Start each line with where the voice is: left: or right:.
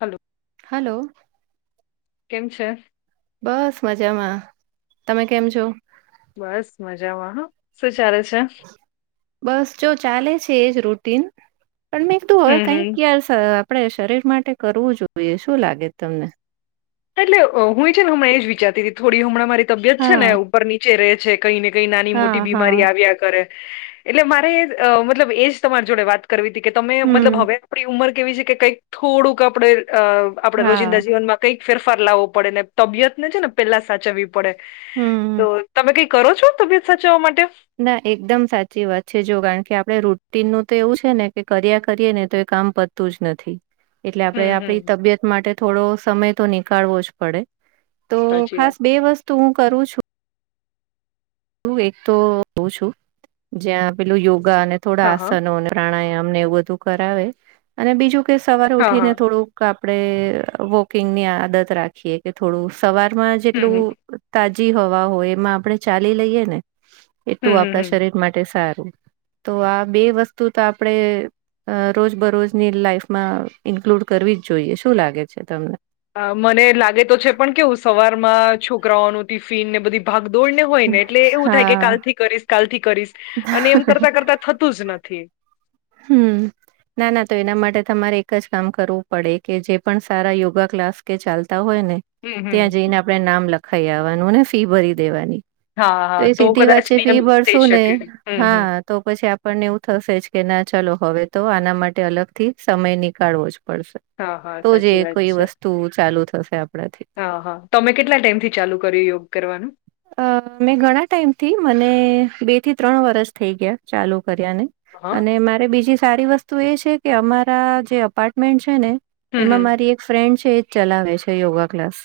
left: Hello.
right: Hello.
left: કેમ છે?
right: બસ મજામાં તમે કેમ છો?
left: બસ મજામાં હ સુચાલે છે?
right: બસ જો ચાલે છે, એજ રૂટીન. પણ મેં તું હવે
left: હમ હમ
right: કઈક ક આપણે શરીર માટે કરવું જોઈએ શું લાગે તમને?
left: એટલે હુંય છે, હમણાં એ જ વિચારતી હતી થોડી હમણાં મારી તબિયત છે, ને
right: હા
left: ઉપર નીચે રે કઈ ને કઈ નાની
right: હા
left: મોટી
right: હા
left: બીમારી આવ્યા કરે એટલે મારે અ મતલબ એજ તમારી જોડે વાત કરવી હતી કે તમે મતલબ
right: હમ
left: હવે આપણી ઉંમર કેવી છે કે કંઈક થોડુંક આપણે અ આપડે રોજિંદા
right: હા
left: જીવનમાં કંઈક ફેરફાર લાવવો પડેને તબિયતને છે, ને પેલા સાચવવી પડે તો
right: હમ
left: તમે કઈ કરો છો તબિયત સાચવવા માટે.
right: ના એકદમ સાચી વાત છે જો કારણ કે આપડણે ટીનનું તો એવું છે ને કે કર્યા કરીએ ને તો એ કામ પતું જ નથી. એટલે આપડે
left: હમ હમ
right: આપડી તબિયત માટે થોડો સમય તો નીકાળવો જ પડે. તો
left: સાચી
right: ખાસ
left: વાત
right: બે વસ્તુ હું કરું છું. હું એક તો હો છું જ્યાં પેલું યોગા અને થોડા
left: હા હા
right: આસનો અને પ્રાણાયામ. અમને એવું બધું કરાવે અને બીજું કે સવાર
left: હા
right: ઉઠીને
left: હા
right: થોડું કા. આપણે વોકિંગની આદત રાખીએ કે થોડું સવારમાં
left: હમ
right: જેટલું
left: હમ
right: ત જ હવા હો એમાં આપણે ચાલી લઈએ ને એટલું
left: હમ હમ
right: આપણા
left: હમ
right: શરીર માટે સારું. તો આ બે વસ્તુ તો આપડે અ રોજ બરોજની લાઈફમાં ઇન્ક્લુડ કરવી જ જોઈએ શું લાગે છે તમને.
left: છોકરાઓ ન ટિફિન ને બધી. ભાગદોડને હોય ને એટલે એવું થાય કે કાલ
right: હા
left: થી કરીશ કાલ થી કરીશ અને એમ કરતા કરતા થતું જ નથી.
right: હમ ના ના તો એના માટે તમારે. કામ કરવું પડે કે જે પણ સારા યોગા ક્લાસ કે ચાલ. હોય ને
left: હમ હમ.
right: ત્યાં જઈને આપણે નામ લખાઈ આવવાનું ને ફી ભરી દેવાની.
left: હા
right: તો
left: હા
right: એ સીધી
left: કદાચ
right: વાચ્ચે ફી
left: નિયમિત થઈ
right: ભરશુ ને
left: શકે હમ હમ
right: હા તો પછી આપણને એવું થશે જ. કે ના ચલોો હવે તો આના માટે અલગથી સમય નીકાળવો જ પડશે.
left: હા હા
right: તો જ
left: સાચી
right: એ
left: વાત
right: કોઈ
left: છે
right: વસ્તુ ચાલુ થશે આપણાથી
left: હા હા તમે કેટલા ટાઈમથી ચાલુ કર્યું કરવાનું
right: અ મેં ઘણા ટાઈમ થી મને બે થી ત્રણ વરસ થઈ ગયા ચાલુ કર્યા ને
left: હા
right: અને મારે બીજી સારી વસ્તુ એ છે કે અમારા જે અપાર્ટમેન્ટ છે ને
left: હમ હમ
right: એમાં મારી એક ફ્રેન્ડ છે એજ ચલાવે છે યોગા ક્લાસ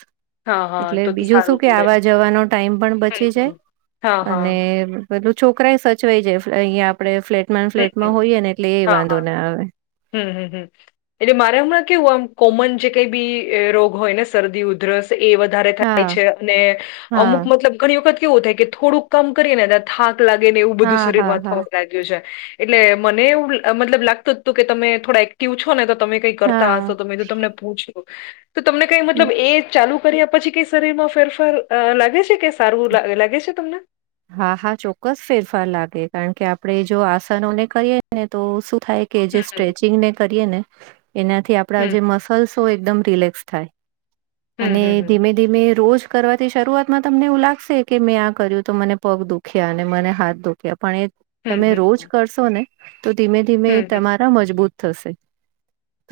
left: હા હા
right: એટલે
left: તો તો
right: બીજું શું
left: સારું
right: કે
left: પડે
right: આવા જવાનો ટાઈમ પણ
left: હમ
right: બચી
left: હમ
right: જાય
left: હા હા
right: અને બધલું છોકરાય સચવાઈ જાય અંયા આપણે ફ્લેટમાં ને
left: હમ
right: ફ્લેટમાં
left: હમ
right: હોઈએ ને એટલે એ
left: હા હા
right: વાંધો ના આવે
left: હમ હમ હમ એટલે મારે હમણાં કેવું આમ કોમન જે કઈ બી રોગ હોય ને શરદી ઉધરસ એ વધારે થાય
right: હા
left: છે અને
right: હા
left: અમુક મતલબ ઘણી વખત કેવું થાય કે થોડુંક કામ કરીએ ને થાક લાગે ને એવું
right: હા
left: બધું શરીર
right: હા
left: માં
right: હા
left: થવા લાગ્યું છે એટલે મને એવું મતલબ લાગતું તું કે તમે થોડા એક્ટિવ છો ને તો તમે કઈ કરતા
right: હા
left: હશો તો મેં તો તમને પૂછ્યું તો તમને કઈ મતલબ એ ચાલુ કર્યા પછી કંઈ શરીર માં ફેરફાર અ લાગે છે કે સારું લ લાગે છે તમને
right: હા હા ચોક્કસ ફેરફાર લાગે કારણ કે આપણેે જો આસનોને કરીએ ને તો શું થાય કે જે
left: હમ,
right: સ્ટ્રેચિંગને કરીએ ને એનાથી આપણા
left: હમ,
right: જે મસલ્સ હો એકદમ રિલેક્સ થાય
left: હમ,
right: અને
left: હમ,
right: ધીમે ધીમે રોજ કરવાથી શરૂઆતમાં તમને એવું લાગશે કે મેં આ કર્યું તો મને પગ દુખ્યા અને મને હાથ દુખ્યા પણ એ
left: હમ, હમ,
right: તમે
left: હમ,
right: રોજ કરશો ને તો ધીમે ધીમે
left: હમ, હમ, હમ,
right: તમારા મજબૂત થશે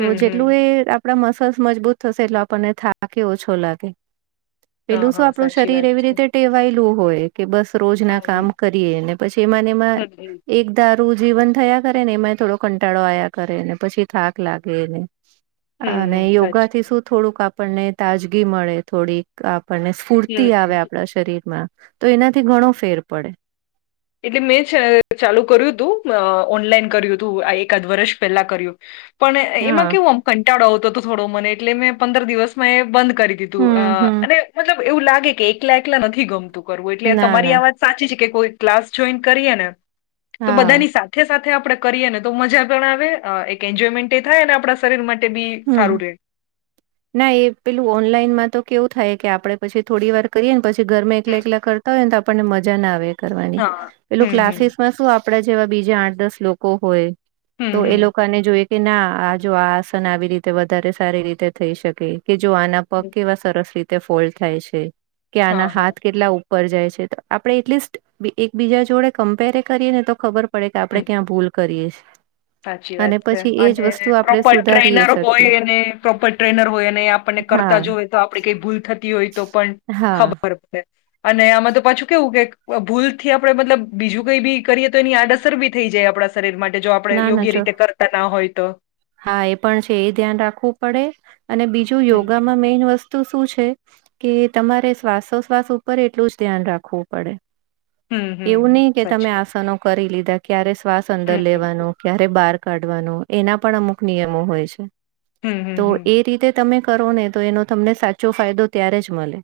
right: તો
left: હમ,
right: જેટલું
left: હમ.
right: એ આપણા મસલ્સ મજબૂત થશે એટલે આપણને થાકેય ઓછો લાગે
left: હા,
right: પેલું શું
left: હા,
right: આપણું
left: સાચી
right: શરીર
left: વાત
right: એવી
left: છે.
right: રીતે ટેવાયેલું હોય કે બસ રોજ
left: હમ,
right: ના
left: હમ,
right: કામ કરીએ ને પછી એમાંને એમાં
left: હમ, હમ.
right: એકદા રું જીવન થયા કરે ને એમાંય થોડો કંટાળો આયા કરેને પછી થાક લાગેને
left: હમ
right: અને
left: હમ સાચી
right: યોગાથી
left: વાત.
right: શું થોડુંક આપણને તાજગી મળે થોડીક આ પણને સ્ફૂર્તિ
left: હમ
right: આવે
left: હમ
right: આપણા શરીરમાં તો એનાથી ઘણો ફેર પડે
left: એટલે મેં છ ચાલુ કર્યું તું અ ઓનલાઈન કર્યું તું આ એકાદ વર્ષ પહેલા કર્યું પણ એમાં
right: હા
left: કેવું આમ કંટાળો આવતો તો થોડો મને એટલે મેં પંદર દિવસમાં એ બંધ કરી દીધું અ
right: હમ હમ
left: અને મતલબ એવું લાગે કે એકલા એકલા નથી ગમ તું કરવું એટલે
right: ના
left: તમારી
right: ના
left: આ વાત સાચી છે કે કોઈ ક્લાસ જોઈન કરીએ ને તો
right: હા
left: બધાની સાથે સાથે આપણે કરીએ ને તો મજા પણ આવે અ એક એન્જોયમેન્ટ એ થાય ને આપણા શરીર માટે બી
right: હમ
left: સારું રે
right: ના એ પેલું ઓનલાઈનમાં તો કેવું થાય કે આપડે પછી થોડી વાર કરીએ ને પછી ઘરમાં એકલા એકલા કરતા હોય ને તો આપણને મજા ના આવે એ કરવાની
left: હા
right: પેલું
left: હમ હમ
right: ક્લાસીસ માં શુ આપ આપડા જેવા બીજા આઠ દસ લોકો હોય તો એ
left: હમ
right: લોકાને જોઈ કે ના આ જો આ આસન આવી રીતે વધારે સારી રીતે થઈ શકે કે જો આના પગ
left: હમ
right: કેવા સરસ રીતે ફોલ્ડ થાય છે કે
left: હા
right: આના
left: હા
right: હાથ કેટલા ઉપર જાય છે તો આપડે એટલીસ્ટ એકબીજા જોડે કમ્પેરે કરીએ ને તો ખબર પડે કે
left: હમ
right: આપડે ક્યાં ભૂલ કરીએ છે
left: સાચી વાત છે અને
right: આપણે
left: પ્રોપર
right: સુધારીએ
left: ટ્રેનર
right: શકીએ
left: હોય અને પ્રોપર ટ ટનર હોય અને આપણને
right: હા
left: કરતા જોવે તો આપડી કઈ ભૂલ થતી હોય તો પણ
right: હા
left: ખબર પડે અને આમાં તો પાછું કેવું કે ભૂલ થી આપડે મતલબ બીજું કઈ બી કરીએ તો એની આડઅસર બી થઈ જે આપણા શરીર માટે જો આપડે
right: ના ના
left: યોગ્ય
right: ચો
left: રીતે કરતા ના હોય તો
right: હા એ પણ છે એ ધ્યાન રાખવું પડે અને બીજું
left: હમ
right: યોગામાં મેઈન વસ્તુ શું છે કે તમારે શ્વાસોશ્વાસ ઉપર એટલું જ ધ્યાન રાખવું પડે
left: હમ હમ
right: એવું નહી કે તમે
left: સાચી વાત
right: આસનો કરી લીધા ક્યારે શ્વાસ અંદર
left: હમ હમ
right: લેવાનો ક્યારે બહાર કાઢવાનો એના પણ અમુક નિયમો હોય છે
left: હમ હમ
right: તો એ
left: હમ
right: રીતે તમે કરો ને તો એનો તમને સાચો ફાયદો ત્યારે જ મળે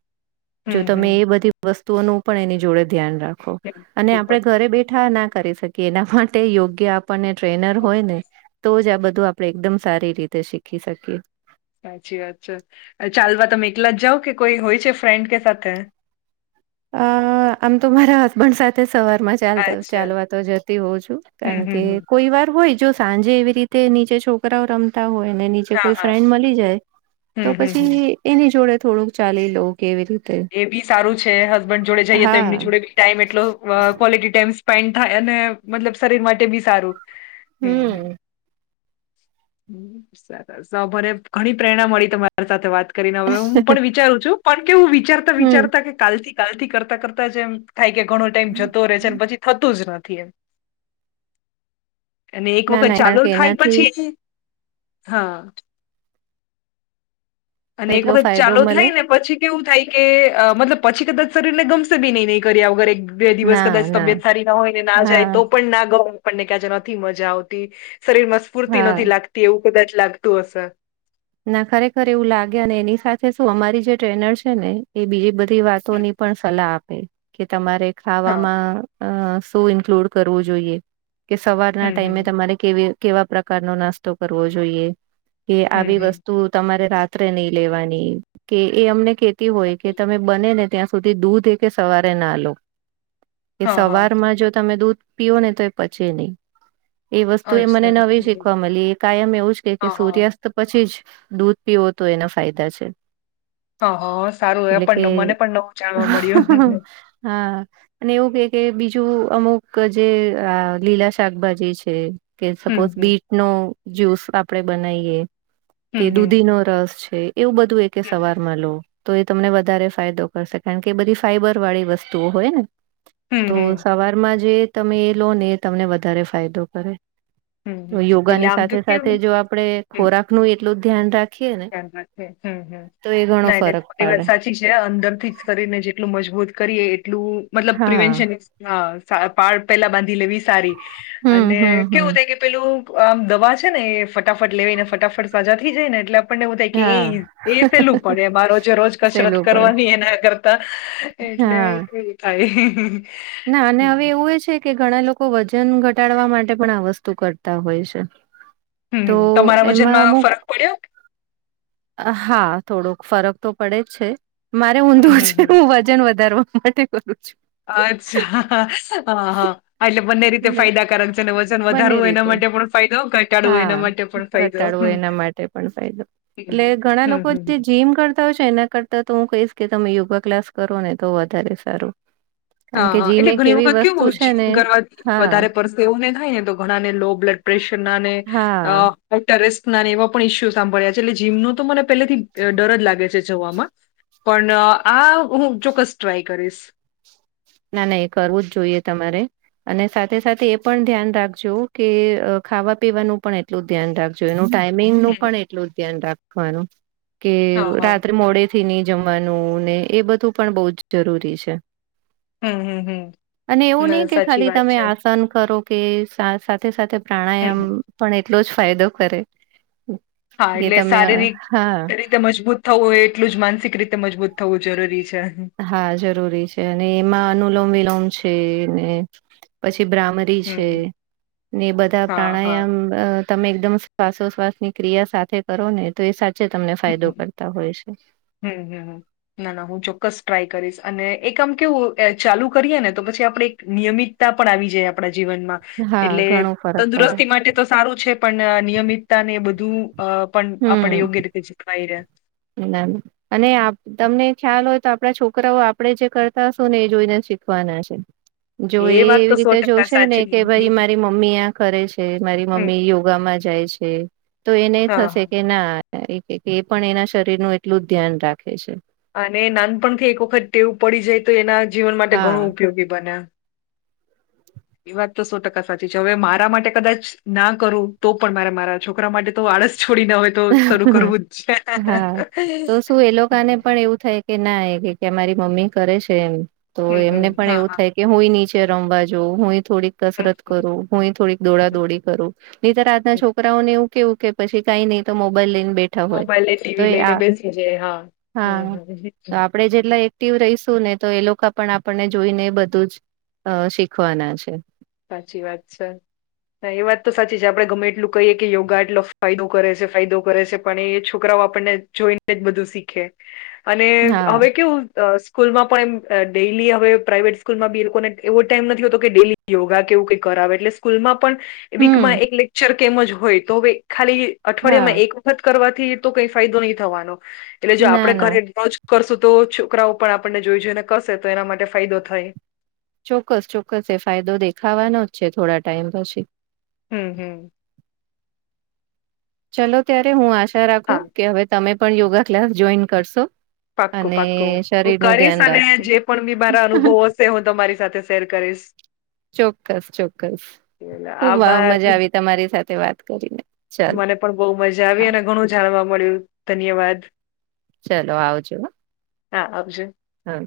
right: જો તમે
left: હમ
right: એ બધી વસ્તુઓનું પણ એની જોડે ધ્યાન રાખો
left: હમ
right: અને
left: ખૂબ
right: આપણે ઘરે બેઠા ના કરી શકીએ એના માટે યોગ્ય આપને ટ્રેનર
left: જ
right: હોય ને તો જ આ બધું આપણે એકદમ સારી રીતે શીખી શકીએ.
left: સાચી વાત છે ચાલવા તમે એકલા જ જાાવ કે કોઈ હોય છે ફ્રેન્ડ કે સાથે. [inaudible]
right: અ આમ તો મારા હસબન્ડ સાથે. સવાર માં ચાલતા
left: અચ્છા
right: ચાલવા તો જતી હોઉં છું
left: હમ
right: કારણ
left: હમ
right: કે
left: હમ
right: કોઈ વાર હોય. જો સાંજે એવી રીતે નીચે છોકરાઓ રમતા હોય. એને નીચે
left: હા
right: કોઈ
left: હા
right: ફ્રેન્ડ મળી જાય
left: હમ
right: તો
left: હમ હમ
right: પછી એની જોડે થોડુંક ચાલી લોઉ કેવી રીતે.
left: એ બી સારું છે હસબન્ડ જોડે જઈએ તો એમની
right: હા.
left: જોડે બી ટાઈમ એટલો ક્વલિટી ટમ્. પેન્ટ થાય અને મતલબ શરીર માટે બી સારું.
right: હમ.
left: ભરે ઘણી પ્રેરણા મળી તમારી સાથે વાત. કરીને હું પણ વિચારું છું પણ કેવું વિચારતા
right: હમ્મ.
left: વિચારતા કે કાલથી કાલથી કરતા કરતા જેમ. થાય કે ઘણો ટાઈમ જતો રહે છે પછી થતું જ નથી એમ. અને એક
right: ના
left: વખત
right: ના કારણ
left: ચાલુ
right: કે
left: થાય
right: એનાથી
left: પછી હા. અને એક
right: એટલો
left: વખત
right: ફાયદો
left: ચાલુ
right: મળે
left: થાય ને પછી. કેવું થાય કે મતલબ પછી કદાચ શરીર ને ગમસે બી ન નહીં કર્યા વગર. બે દિવસ કદાચ તબિયત સારી ના હોય ને ના જાય તો
right: હા
left: પણ ના ગઉ આપણને ક્યાં નથી મજા આવતી. શરીર માં સ્ફૂર્તિ
right: હા.
left: નથી લાગતી એવું કદાચ લાગતું હશે.
right: ના ખરેખર એવું લાગે અને એની સાથે શું અમારી જે ટ્રેનર છે ને એ બીજ બધ. બધ વાતોની પણ સલાહ આપે કે તમારે
left: હા
right: ખાવામાં. શું ઇન્ક્લુડ કરવું જોઈએ કે સવારના
left: હમ
right: ટાઈમે
left: હમ
right: તમારે કેવી. કેવા પ્રકાર નો નાસ્તો કરવો જોઈએ કે
left: હમ
right: આવી વસ્તુ.
left: હમ
right: તું તમારે રાત્રે નહી લેવાની કે એ અમને કેતી હોય કે તમે બનેને ત્યાં. સુધી દૂધ એ સવારે ના લો કે
left: હા હા
right: સવારમાં જો તમે દૂધ. પીઓને તો એ પચે નહી. એ વસ્તુ એ મને
left: અચ્છા
right: નવી શીખવા મળી એ કાયમ એવું જ કે કે
left: હા હા
right: સૂર્યાસ્ત પછી જ. દૂધ પીવો તો એના ફાયદા છે.
left: [inaudible] સારું એ
right: એટલે કે
left: પણ મને પણ નવું જાણવા મળ્યું હમ
right: હા અને એવું કે કે બીજું. ું અમુક જે લીલા શાકભાજી છે કે સપોઝ
left: હમ
right: બીટ નો. જ્યુસ આપડે બનાવીએ કે
left: હમ
right: દૂધી
left: હમ
right: નો રસ છે. એવું બધું એ કે
left: હમ
right: સવારમાં લો. તો એ તમને વધારે ફાયદો કરશે કારણકે એ બધી ફાઈબર વાળી વસ્તુઓ હોય ને.
left: હમ
right: તો
left: હમ
right: સવારમાં જે તમે એ લો ને એ તમને વધારે ફાયદો કરે.
left: હમ
right: તો
left: હમ. એટલે
right: યોગાની
left: આમ તો
right: સાથે સાથે
left: કેવું
right: જો આપડે ખોરાક નું એટલું જ ધ્યાન રાખ
left: હ હમ હમ.
right: ઘણો
left: નાહી ન
right: ફરક
left: થરી
right: પાડે
left: વાત સાચી છે અંદર થી જ શરીરને જેટલું મજબૂત કરીએ. એટલુ મતલબ
right: હા
left: પ્રવેશન પાળ પેલા બાંધી લેવી. સારી,
right: હમ
left: અને
right: હમ હમ
left: કેવું થ કે પેલું આમ દવા છે ને એ ફટાફટ લેવીઈ ને ફટાફટ સાજા થઈ જાય ને એટલે આપણેને થાય
right: હા
left: કે સેલું પડેમારોજ રોજ કસરત
right: સહેલું પડે
left: કરવાની એના કરતા.
right: હા
left: એટલે કેવું થાય. હમ
right: ના અને હવે એવું એ છે કે ઘણા લોકો લોકો વજન ઘટાડવા માટે પણ આ વસ્તુ કરતા હોય છે. તો
left: હમ તમારા
right: એમાં
left: વજનમાં
right: અમુક
left: ફરક પડ્યો?
right: હા થોડોક ફરક તો પડે જ છે મારે
left: હમ
right: ઊંધું
left: હમ
right: છે
left: હમ
right: હું વજન વધારવા. માટે કરુ છું. એટલે
left: અચ્છા હા હા એટલે બંને રીતે ફાયદાકારક છે અને વજન
right: બંને
left: વધારું હોય એના
right: રીતે
left: માટે પણ ફાયદો ઘટાડવું
right: હા
left: એના માટે પણ ફાયદો
right: ઘટાડવો
left: હમ
right: એના માટે પણ ફાયદો. એટલે ઘણા
left: હમ
right: લોકો
left: હમ.
right: જે જીમ કરતા હોય છે એના કરતા તો હું ક એજ કે તમે યોગા ક્લાસ કરો ને તો વધારે સારું. કારણ
left: હા
right: કે
left: હા
right: જીમ
left: એટલે
right: એક
left: ઘણી
right: એવી
left: વખત
right: વસ્તુ
left: કેવું
right: છે ને
left: જીમ કરવાથી
right: હા
left: વધારે પરસે એવું ની થાય ને તો ઘણા ને લો બ્લડ પ્રેશર ના ને
right: હા.
left: ના હાઈટરેસ્ટ એવા પણ ઈસ્યુ સાંભળ્યા છે એટલમો તો મને પેલેથી ડર જ લાગે છે. જવામાં, પણ આ હું ચોક્કસ ટ્રાય કરીશ.
right: ના ના એ કરવું જ જોઈએ તમારે. અને સાથે સાથે એ પણ ધ્યાન રાખજો કે ખાવા પીવાનું પણ એટલું ધ્યાન રાખજો એનું. ટાઈમિંગ નું
left: હમ
right: પણ એટલું ધ્યાન રાખવાનું, કે
left: હા હા
right: રાત્રે મોડે થી ની જમવાનું ને એ બધું પણ બહ જ જરૂરી છે.
left: હમ હમ હમ
right: અને એવું નહી
left: ના
right: કે
left: સાચી
right: ખાલી
left: વાત
right: તમે
left: છે
right: આસન કરો. કે સાથે સાથે પ્રાણાયામ
left: હમ
right: પણ એટલો જ ફાયદો કરે.
left: હા
right: કે
left: એટલે
right: તમે અ,
left: શારીરિક
right: હા
left: રીતે મજબૂત થવું હોય એટલું જ માનસિક રીતે મજબૂત થવું જરૂરી છે.
right: હા જરૂરી છે અને એમાં અનુલોમ વિલોમ છે ને, પછી જે બ્રામરી
left: હમ
right: છે,
left: હમ
right: ને બધા
left: હા હા
right: પ્રાણાયામ તમે એકદમ શ્વાસોશ્વાસની ક્રિયા સાથે કરો ને તો એ ચે તમને ફાયદો
left: હમ
right: કરતા હોય છે.
left: હમ હમ ના ના હું ચોક્કસ ટ્રાય કરીશ અને એ કામ કેવું ચાલુ કરીએ ને તો પછી આપ નિયમિતતા પણ આવી જાય આપડા જીવનમાં,
right: હા
left: એટલે
right: ઘણો ફરક પડે
left: તંદુરસ્તી માટે તો સારું છે પણ નિયમિતતા ને બધું અહ પણ આપડા
right: હમ
left: યોગ્ય રીતે જળવાઈ રહે.
right: અને તમને ખ્યાલ હોય તો આપણા છોકરાઓ આપણેે જે કરતા હશું ને એ જોઈને શીખવાના છે. જો એ
left: વાત
right: એવી
left: તો
right: રીતે
left: સો ટકા
right: જોશે ને
left: સાચી
right: કે ભાઈ મારી મમ્મી આ કરે છે મારી
left: હમ,
right: મમ્મી યોગામાં જાય છે. તો એ નહી
left: હા
right: થશે.
left: હા
right: કે ના એક એ પણ એના શરીર નું એટલું જ ધ્યાન રાખે છે.
left: અને નાનપણથી એક વખત તેવું પડી જાય તો એના જીવન માટે
right: હા
left: ઘણું ઉપયોગી બન્યા. એ વાત તો સો ટકા સાચી છે હવે મારા માટે કદાચ ના કરું તો પણ મારે મારા છોકરા માટે તો આળસ છોડી ના હોય તો શરૂ કરવું જ છે.
right: હા તો શું એ લોકોને પણ એવું થાય કે ના એ કે અમારી મમ્મી કરે છે એમ તો
left: હમ
right: એમને પણ
left: હા
right: એવું
left: હા
right: થાય કે હું નીચે રમવા જો હું. થોડીક
left: હમ
right: કસરત
left: હમ
right: કરું હુંય થોડીક દોડા દોડી કરું, નનીતર આજના
left: હમ.
right: છોકરાઓને એવું. કેવું કે પી કઈ નઈ તો મોબાઈલ લઈને બેઠા હોય
left: મોબાઈલ ને
right: તો
left: ટીવી લઈને
right: હા
left: બેસી જાય હા હમ હમ
right: આપણે જેટલા. એક્ટિવ રહીશું ને તો એ લોકો પણ આપણને જોઈને બધું જ શીખવાના છે.
left: સાચી વાત સર. હા એ વાત તો સાચી છે આપડે ગમે એટલું કહીએ કે યોગા એટલો ફાયદો કરે છે ફાયદો કરે છે પણ એ છોકરાઓ. આપને જોઈને જ બધું શીખે અને
right: હા
left: હવે કેવું. સ્કૂલમાં પણ એમ ડેલી હવે પ્રાઇવેટ સ્કૂલમાં બી લોકોને એવો ટાઈમ નથીતો કે ડે. યોગા કેવું કઈ કરાવે એટલે સ્કૂલમાં પણ
right: હમ
left: વીકમાં એક લેક્ચર કેમ જ હોય તો હવે ખાલી. અઠવાડિયા માં
right: હા
left: એક વખત કરવાથી તો કઈ ફાયદો નહી થવાનો એટલે જો
right: ના
left: આપડે
right: ના
left: ઘરે રજ. કરશું તો છોકરાઓ પણ આપણને જોઈ જોઈને કરશે તો એના માટે ફાયદો થાય.
right: ચોક્કસ ચોક્કસ એ ફાયદો દેખાવાનો જ છે થોડા ટાઈમ પછી.
left: હમ હમ.
right: ચલો ત્યારે હું આશા
left: હા
right: રાખું કે હવે તમે પણ યોગા ક્લાસ જોઈન કરશો.
left: પાક્કું
right: અને
left: પાક્કોું હું
right: શરીરનું
left: કરીશ
right: ધ્યાન
left: અને
right: રાખશો.
left: જે પણ બી મારા અનુભવ હશે હું તમારી સાથે. શેર કરીશ.
right: ચોક્કસ ચોક્કસ
left: એટલે
right: ખુબ
left: આભાર
right: મજા આવી તમારી સાથે વાત કરીને. ચલો
left: મને પણ બહુ મજા આવી
right: હા
left: અને ઘણું જાણવા મળ્યું ધન્યવાદ.
right: ચલો આવજો.
left: હા આવજ.
right: હા.